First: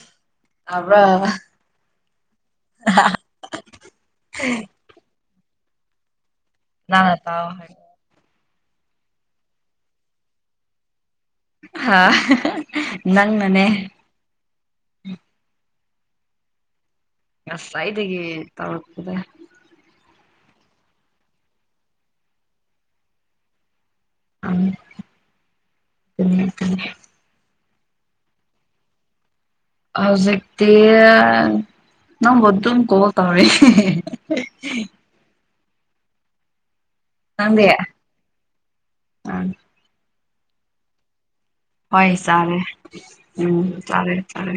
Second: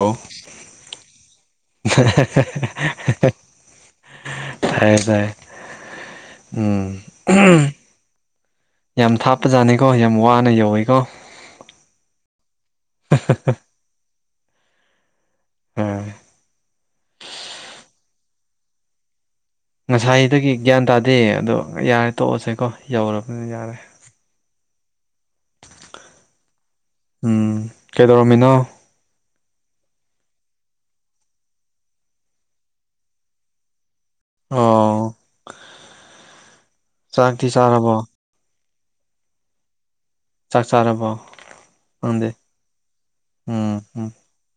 ꯍꯧ ꯑ꯭ꯔ ꯇꯥꯏ ꯇꯥꯏ ꯎꯝ ꯅꯪꯅ ꯇꯥꯎ ꯍꯥꯏ ꯌꯥꯝ ꯊꯥꯞꯄꯖꯥꯠꯅꯤꯀꯣ ꯌꯥꯝ ꯋꯥꯅ ꯌꯧꯋꯤꯀꯣ ꯍꯥ ꯅꯪ ꯅꯅꯦ ꯎꯝ ꯉꯁꯥꯏꯗꯒꯤ ꯇꯔꯣꯗ ꯉꯁꯥꯏꯗꯒꯤ ꯒ꯭ꯌꯥꯟ ꯇꯥꯗꯦ ꯑꯗꯣ ꯌꯥꯔꯦ ꯇꯣꯛꯑꯁꯦꯀꯣ ꯌꯧꯔꯕꯅ ꯌꯥꯔꯦ ꯑꯗꯨ ꯎꯝ ꯀꯩꯗꯧꯔꯝꯃꯤꯅꯣ ꯍꯧꯖꯤꯛꯛꯇꯤ ꯅꯪ ꯕꯨꯗꯨꯝ ꯀꯣꯜꯇꯧꯔꯤ ꯍꯤ ꯍꯤ ꯑꯣ ꯆꯥꯛꯇꯤ ꯅꯪꯗꯤ ꯆꯥꯔꯕꯣ ꯎꯝ ꯆꯥꯛ ꯆꯥꯔꯕꯣ ꯍꯣꯏ ꯅꯪꯗꯤ ꯆꯥꯔꯦ ꯎꯝ ꯆꯥꯔꯦ ꯆꯥꯔꯦ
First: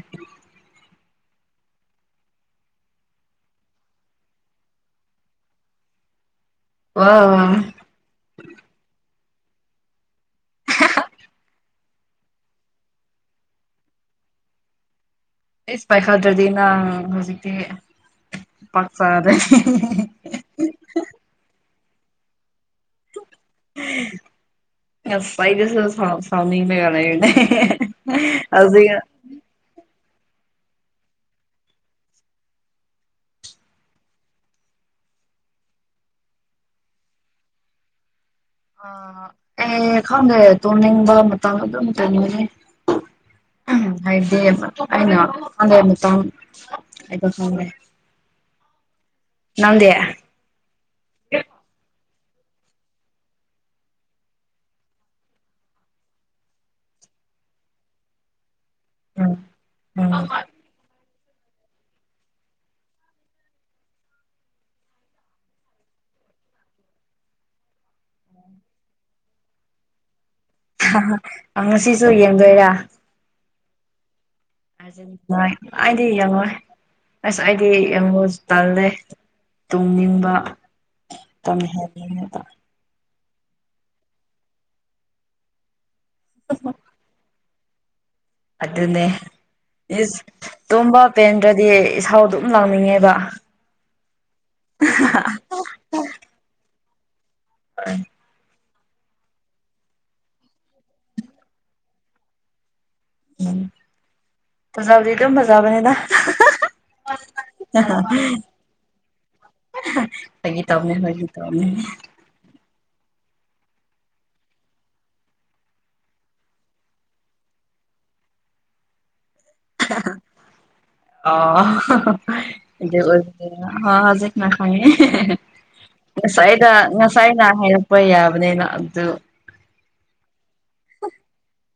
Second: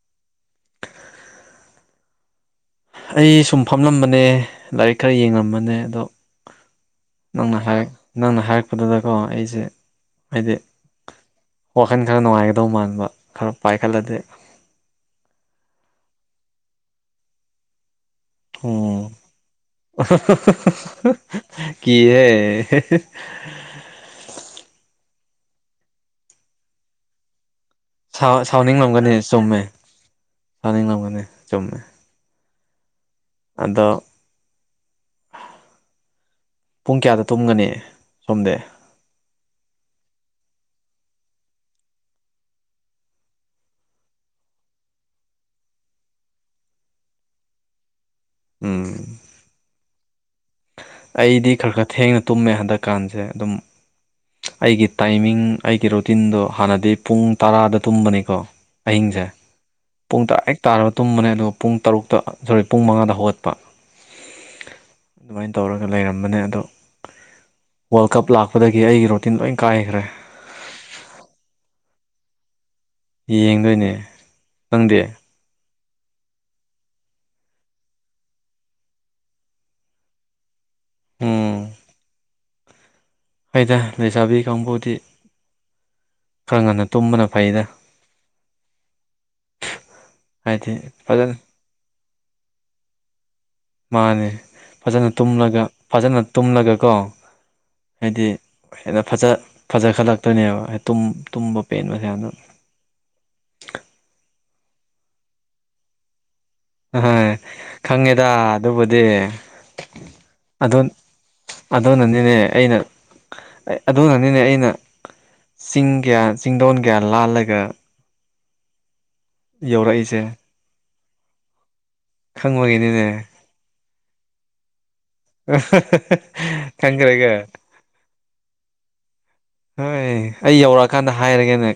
ꯑꯩ ꯁꯨꯝ ꯐꯝꯂꯝꯕꯅꯦ ꯂꯥꯏꯔꯤꯛ ꯈꯔ ꯌꯦꯡꯉꯝꯕꯅꯦ ꯑꯗꯣ ꯋꯥ ꯅꯪꯅ ꯅꯪꯅ ꯍꯥꯏꯔꯛꯄꯗꯨꯗꯀꯣ ꯑꯩꯁꯦ ꯍꯥꯏꯗꯤ ꯋꯥꯈꯜ ꯈꯔ ꯅꯨꯡꯉꯥꯏꯒꯗꯧ ꯃꯥꯟꯕ ꯈꯔ ꯄꯥꯏꯈꯠꯂꯗꯤ ꯑꯦ ꯄꯥꯏꯈꯗ꯭ꯔꯗꯤ ꯅꯪ ꯍꯧꯖꯤꯛꯇꯤ ꯄꯥꯛ ꯑꯣ ꯆꯥꯗ꯭ꯔꯦ ꯀꯤꯍꯦ ꯉꯥꯁꯥꯏꯗꯁꯨ ꯁꯥꯎꯅꯤꯡꯂꯝꯅꯦ ꯁꯥꯎ ꯍꯧꯖꯤꯛ ꯁꯥꯎꯅꯤꯡꯂꯝꯒꯅꯤ ꯆꯨꯝꯃꯦ ꯁꯥꯅꯤꯡꯉꯝꯒꯅꯤ ꯆꯨꯝꯃꯦ ꯑꯗꯣ ꯄꯨꯡ ꯀꯌꯥꯗ ꯇꯨꯝꯒꯅꯤ ꯁꯣꯝꯗꯤ ꯑ ꯑꯦ ꯈꯪꯗꯦ ꯇꯣ ꯅꯤꯡꯕ ꯃꯇꯝ ꯑꯗꯨꯝ ꯆꯪꯒꯅꯤ ꯎꯝ ꯍꯥꯏꯗꯤ ꯑꯩꯅ ꯍꯗꯩ ꯑꯃꯇꯪ ꯍꯥꯏꯗ ꯈꯔꯦ ꯎꯝ ꯅꯪꯗꯤ ꯑꯩꯗꯤ ꯈꯔ ꯈꯔ ꯊꯦꯡꯅ ꯇꯨꯝꯃꯦ ꯍꯟꯗꯛꯀꯥꯟꯁꯦ ꯑꯗꯨꯝ ꯑꯩꯒꯤ ꯇꯥꯏꯃꯤꯡ ꯑꯩꯒꯤ ꯔꯨꯇꯤꯟꯗꯣ ꯍꯥꯟꯅꯗꯤ ꯄꯨꯡ ꯇꯔꯥꯗ ꯇꯨꯝꯕꯅꯤꯀꯣ ꯑꯍꯤꯡꯁꯦ ꯎꯝ ꯄꯨꯡ ꯎꯝ ꯇꯔꯥ ꯍꯦꯛ ꯇꯥꯔꯕ ꯇꯨꯝꯕꯅꯦ ꯑꯗꯨꯒ ꯄꯨꯡ ꯇꯔꯨꯛꯇ ꯁꯣꯔ ꯄꯨꯡ ꯃꯉꯥꯗ ꯍꯧꯒꯠꯄ ꯑꯗꯨꯃꯥꯏꯅ ꯇꯧꯔꯒ ꯂꯩꯔꯝꯕꯅꯦ ꯑꯗꯣ ꯋꯥꯔꯜ ꯀꯞ ꯂꯥꯛꯄꯗꯒꯤ ꯑꯩꯒꯤ ꯔꯣ ꯇꯤꯟ ꯂꯣꯏ ꯀꯥꯏꯈ꯭ꯔꯦ ꯉꯁꯤꯁꯨ ꯌꯦꯡꯗꯣꯏꯔꯥ ꯌꯦꯡꯗꯣꯏꯅꯦ ꯅꯪꯗꯤ ꯖ ꯑꯩꯗꯤ ꯌꯦꯡꯉꯣꯏ ꯑꯁ ꯑꯩꯗꯤ ꯌꯦꯡꯉꯣꯁꯨ ꯇꯜꯂꯦ ꯇꯨꯝꯅꯤꯡꯕ ꯎꯝ ꯇꯝꯍꯟꯅꯤꯡꯕ ꯑꯩꯗ ꯂꯩꯁꯥꯕꯤ ꯀꯥꯡꯕꯨꯗꯤ ꯈꯔ ꯉꯟꯅ ꯇꯨꯝꯕꯅ ꯐꯩꯗ ꯑꯗꯨꯅꯦ ꯏꯁ ꯍꯥꯏꯗꯤ ꯇꯣꯝꯕ ꯐꯖꯅ ꯄꯦꯟꯗ꯭ꯔꯗꯤ ꯏꯁꯥꯎ ꯑꯗꯨꯝ ꯂꯥꯡꯅꯤꯡꯉꯦꯕ ꯃꯥꯅꯦ ꯐꯖꯅ ꯇꯨꯝꯂꯒ ꯐꯖꯅ ꯇꯨꯝꯂꯒꯀꯣ ꯎ ꯍꯥꯏꯗꯤ ꯍꯦꯟꯅ ꯐꯖ ꯐꯖꯈꯠꯂꯛꯇꯣꯏꯅꯦꯕ ꯇꯨꯝꯕ ꯄꯦꯟꯕꯁꯦ ꯌꯥꯝꯅ ꯎꯝ ꯐꯖꯕꯨꯗꯤ ꯑꯗꯨꯝ ꯐꯖꯕꯅꯤꯅ ꯑꯍꯣꯏ ꯈꯪꯉꯦꯗ ꯑꯗꯨꯕꯨꯗꯤ ꯐꯥꯒꯤ ꯑꯗꯨ ꯇꯧꯕꯅꯦ ꯐꯥꯒꯤ ꯇꯧꯕꯅꯦ ꯑꯗꯨꯅꯅꯤꯅꯦ ꯑꯩꯅ ꯑꯗꯨꯅꯅꯤꯅꯦ ꯑꯩꯅ ꯆꯤꯡ ꯀꯌꯥ ꯆꯤꯡꯗꯣꯟ ꯀꯌꯥ ꯂꯥꯜꯂꯒ ꯌꯧꯔꯛꯏꯁꯦ ꯑꯣ ꯈꯪꯕꯒꯤꯅꯤꯅꯦ ꯍ ꯍꯧꯖꯤꯅꯈꯥꯏ ꯉꯁꯥꯏꯗ ꯈꯪꯈ꯭ꯔꯦꯒ ꯉꯁꯥꯏꯅ ꯍꯥꯏꯔꯛꯄ ꯌꯥꯕꯅꯤꯅ ꯑꯗꯨ ꯍꯣꯏ ꯑꯩ ꯌꯧꯔꯛꯑꯀꯥꯟꯗ ꯍꯥꯏꯔꯒꯦꯅꯦ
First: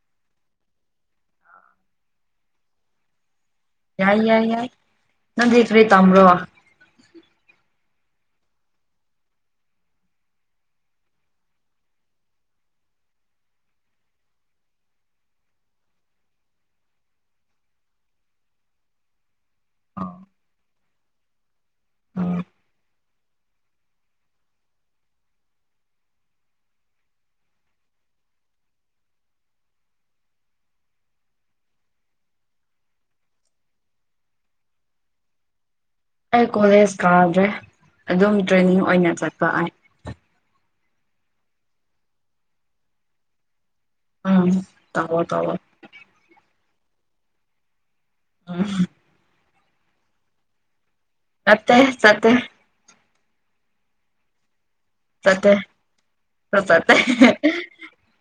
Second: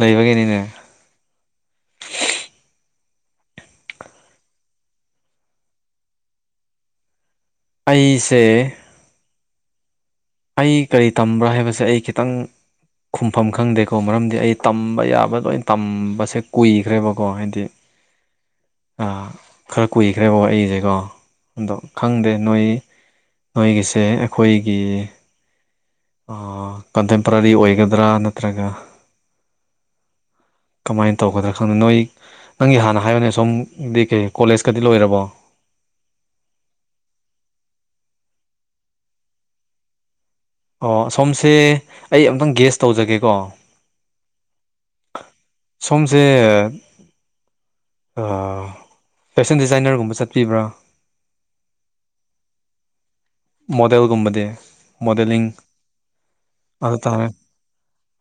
ꯂꯩꯕꯒꯤꯅꯤꯅꯦ ꯌꯥꯏ ꯌꯥꯏ ꯌꯥꯏ ꯅꯪꯗꯤ ꯀꯔꯤ ꯇꯝꯕꯔꯣ ꯑꯩꯁꯦ ꯑꯩ ꯀꯔꯤ ꯇꯝꯕ꯭ꯔꯥ ꯍꯥꯏꯕꯁꯦ ꯑꯩ ꯈꯤꯇꯪ ꯈꯨꯝꯐꯝ ꯈꯪꯗꯦꯀꯣ ꯃꯔꯝꯗꯤ ꯑꯩ ꯇꯝꯕ ꯌꯥꯕ ꯂꯣꯏꯅ ꯇꯝꯕꯁꯦ ꯀꯨꯏꯈ꯭ꯔꯦꯕꯀꯣ ꯍꯥꯏꯗꯤ [inaudible] ꯈꯔ ꯀꯨꯏꯈ꯭ꯔꯦꯕꯣ ꯑꯩꯁꯦꯀꯣ ꯑꯗꯣ ꯎꯝ ꯈꯪꯗꯦ ꯅꯣꯏ ꯅꯣꯏꯒꯤꯁꯦ ꯑꯩꯈꯣꯏꯒꯤ ꯀꯟꯇꯦꯝꯄꯔꯔꯤ ꯑꯣꯏꯒꯗ꯭ꯔꯥ ꯅꯠꯇ꯭ꯔꯒ [inaudible] ꯀꯃꯥꯏꯅ ꯇꯧꯒꯗ꯭ꯔꯥ ꯈꯪꯗ ꯅꯣꯏ ꯅꯪꯒꯤ ꯍꯥꯟꯅ ꯍꯥꯏꯕꯅꯦ ꯁꯣꯝꯗꯤ ꯀꯩ ꯀꯣꯂꯦꯖꯀꯗꯤ ꯂꯣꯏꯔꯕꯣ ꯑꯩ ꯀꯣꯂꯦꯖ ꯀꯥꯗ꯭ꯔꯦ ꯑꯗꯨꯝ ꯇ꯭ꯔꯦꯅꯤꯡ ꯑꯣꯏꯅ ꯆꯠꯄ ꯑꯩ ꯑꯣ ꯁꯣꯝꯁꯦ ꯑꯩ ꯑꯝꯇꯪ ꯒꯦꯁ ꯇꯧꯖꯒꯦꯀꯣ ꯎꯝ ꯇꯕꯣ ꯇꯑꯣꯣ ꯁꯁꯦ ꯑ ꯎꯝ ꯐꯦꯁꯟ ꯗꯤꯖꯥꯏꯅꯔꯒꯨꯝꯕ ꯆꯠꯄꯤꯕ꯭ꯔꯥ ꯃꯠꯇꯦ ꯁꯠꯇꯦ ꯃꯣꯗꯦꯜꯒꯨꯝꯕꯗꯤ ꯃꯣꯗꯦꯂꯤꯡ ꯆꯠꯇꯦ ꯆꯠꯇꯦ ꯑꯗꯨꯇꯥꯔꯦ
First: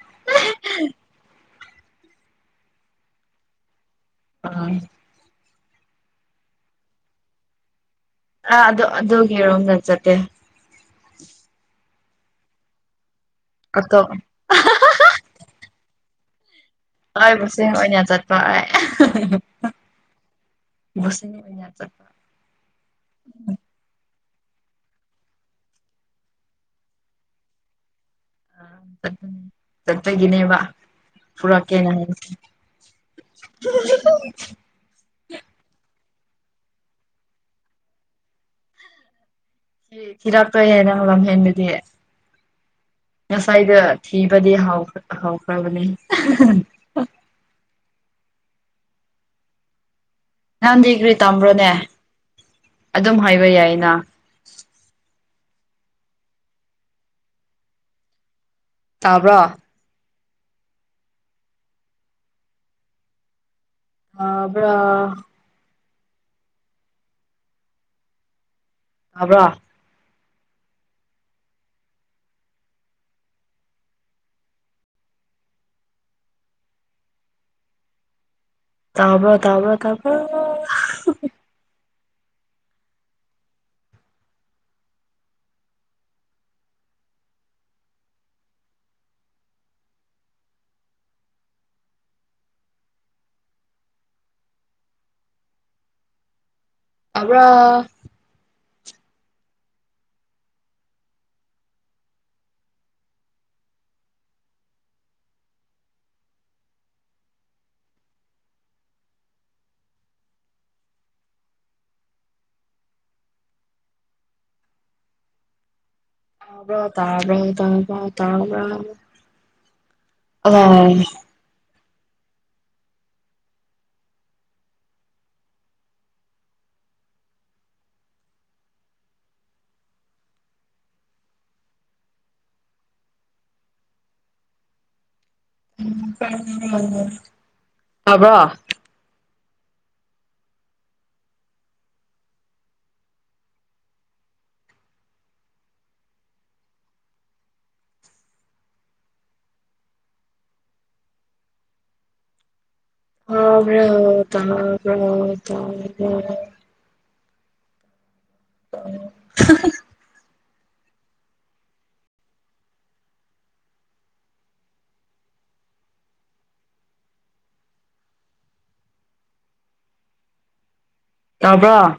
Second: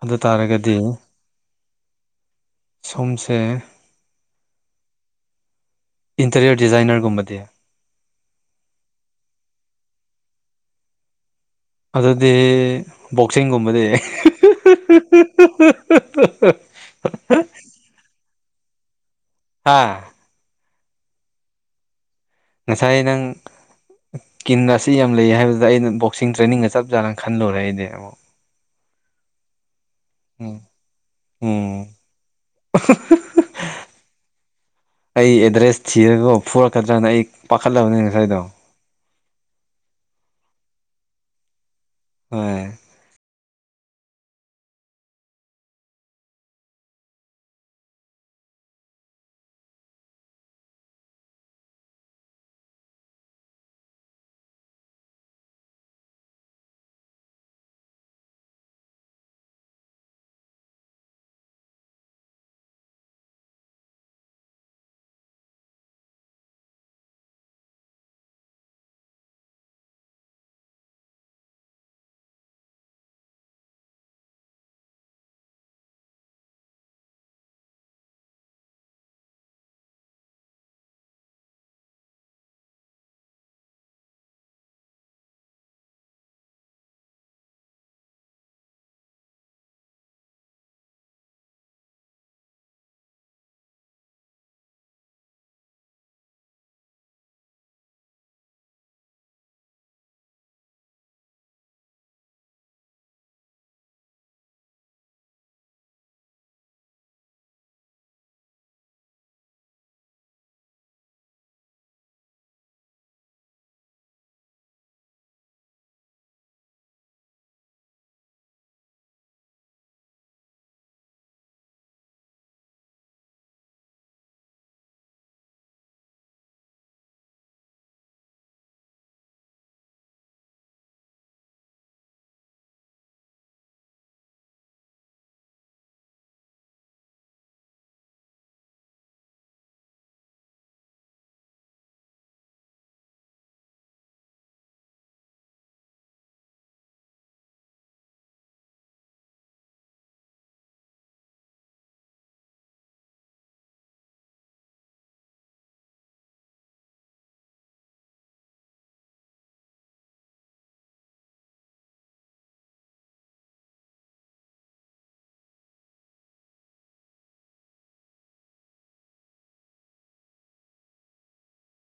ꯑꯗꯨ ꯇꯥꯔꯒꯗꯤ ꯁꯣꯝꯁꯦ ꯎꯝ ꯏꯟꯇꯔꯤꯌꯔ ꯗꯤꯖꯥꯏꯅꯔꯒꯨꯝꯕꯗꯤ ꯑ ꯑꯗꯨꯗꯣ ꯑꯗꯨꯣ ꯀꯦꯣꯝ ꯅꯟꯖꯗꯦ ꯑꯗꯨꯗꯤ ꯕꯣꯛꯁꯤꯡꯒꯨꯝꯕꯗꯤ ꯑꯇꯣꯞ ꯍꯣꯏꯕꯨꯁ ꯑꯣꯏꯅ ꯑꯣꯏꯅ ꯆꯠꯄ ꯍꯥꯥ ꯁꯅꯤ ꯆ ꯉꯁꯥꯏ ꯅꯪ ꯀꯟ ꯑꯁꯤ ꯌꯥꯝ ꯂꯩꯌꯦ ꯍꯥꯏꯕꯗꯨꯗ ꯑꯩꯅ ꯕꯣꯛꯁꯤꯡ ꯇ꯭ꯔꯦꯅꯤꯡꯒ ꯆꯞ ꯆꯥꯅ ꯈꯜꯂꯨꯔꯦ ꯑꯩꯗꯤ ꯑꯃꯨꯛ ꯑ ꯆ ꯑꯗꯨ ꯎꯝ ꯆꯠꯇꯒꯤꯅꯦꯕ ꯄꯔ ꯎꯝ ꯀꯩꯅ ꯍꯥꯏ ꯑꯩ ꯑꯦꯗ꯭ꯔꯦꯁ ꯊꯤꯔꯒ ꯐꯨꯔꯛꯀꯗ꯭ꯔꯅ ꯑꯩ ꯄꯥꯈꯠꯂꯕꯅꯦ ꯉꯁꯥꯏꯗꯣ ꯍ ꯐꯤꯔꯥꯛꯇꯣꯏꯍꯦ ꯅꯪ ꯂꯝꯍꯦꯟꯕꯗꯤꯌꯦ ꯍ ꯉꯁꯥꯏꯗ ꯊꯤꯕꯗꯤ ꯍꯥꯎꯈ꯭ꯔꯕꯅꯤ ꯅꯍꯥꯟꯗꯤ ꯀꯒ꯭ꯔꯤ ꯇꯥꯝꯕ꯭ꯔꯣꯅꯦ ꯑꯗꯨꯝ ꯍꯥꯏꯕ ꯌꯥꯏꯅ ꯇꯥꯕ꯭ꯔꯣ ꯑꯕ꯭ꯔ ꯇꯕ꯭ꯔꯥ ꯇꯥꯕ꯭ꯔꫭ ꯇꯥꯕ꯭ꯔꫭ ꯇꯥꯕ꯭ꯔꫭ [unintelligible] ꯇꯥꯕ꯭ꯔꫭ ꯇꯥꯕ꯭ꯔꫭ ꯇꯥꯕ꯭ꯔꫭ ꯇꯥꯕ꯭ꯔꫭ ꯑꯣ [unintelligible] ꯇꯕ꯭ꯔꯣ [unintelligible] ꯇꯥꯕ꯭ꯔꫭ ꯇꯥꯕ꯭ꯔꫭ ꯑꯣ ꯇꯕ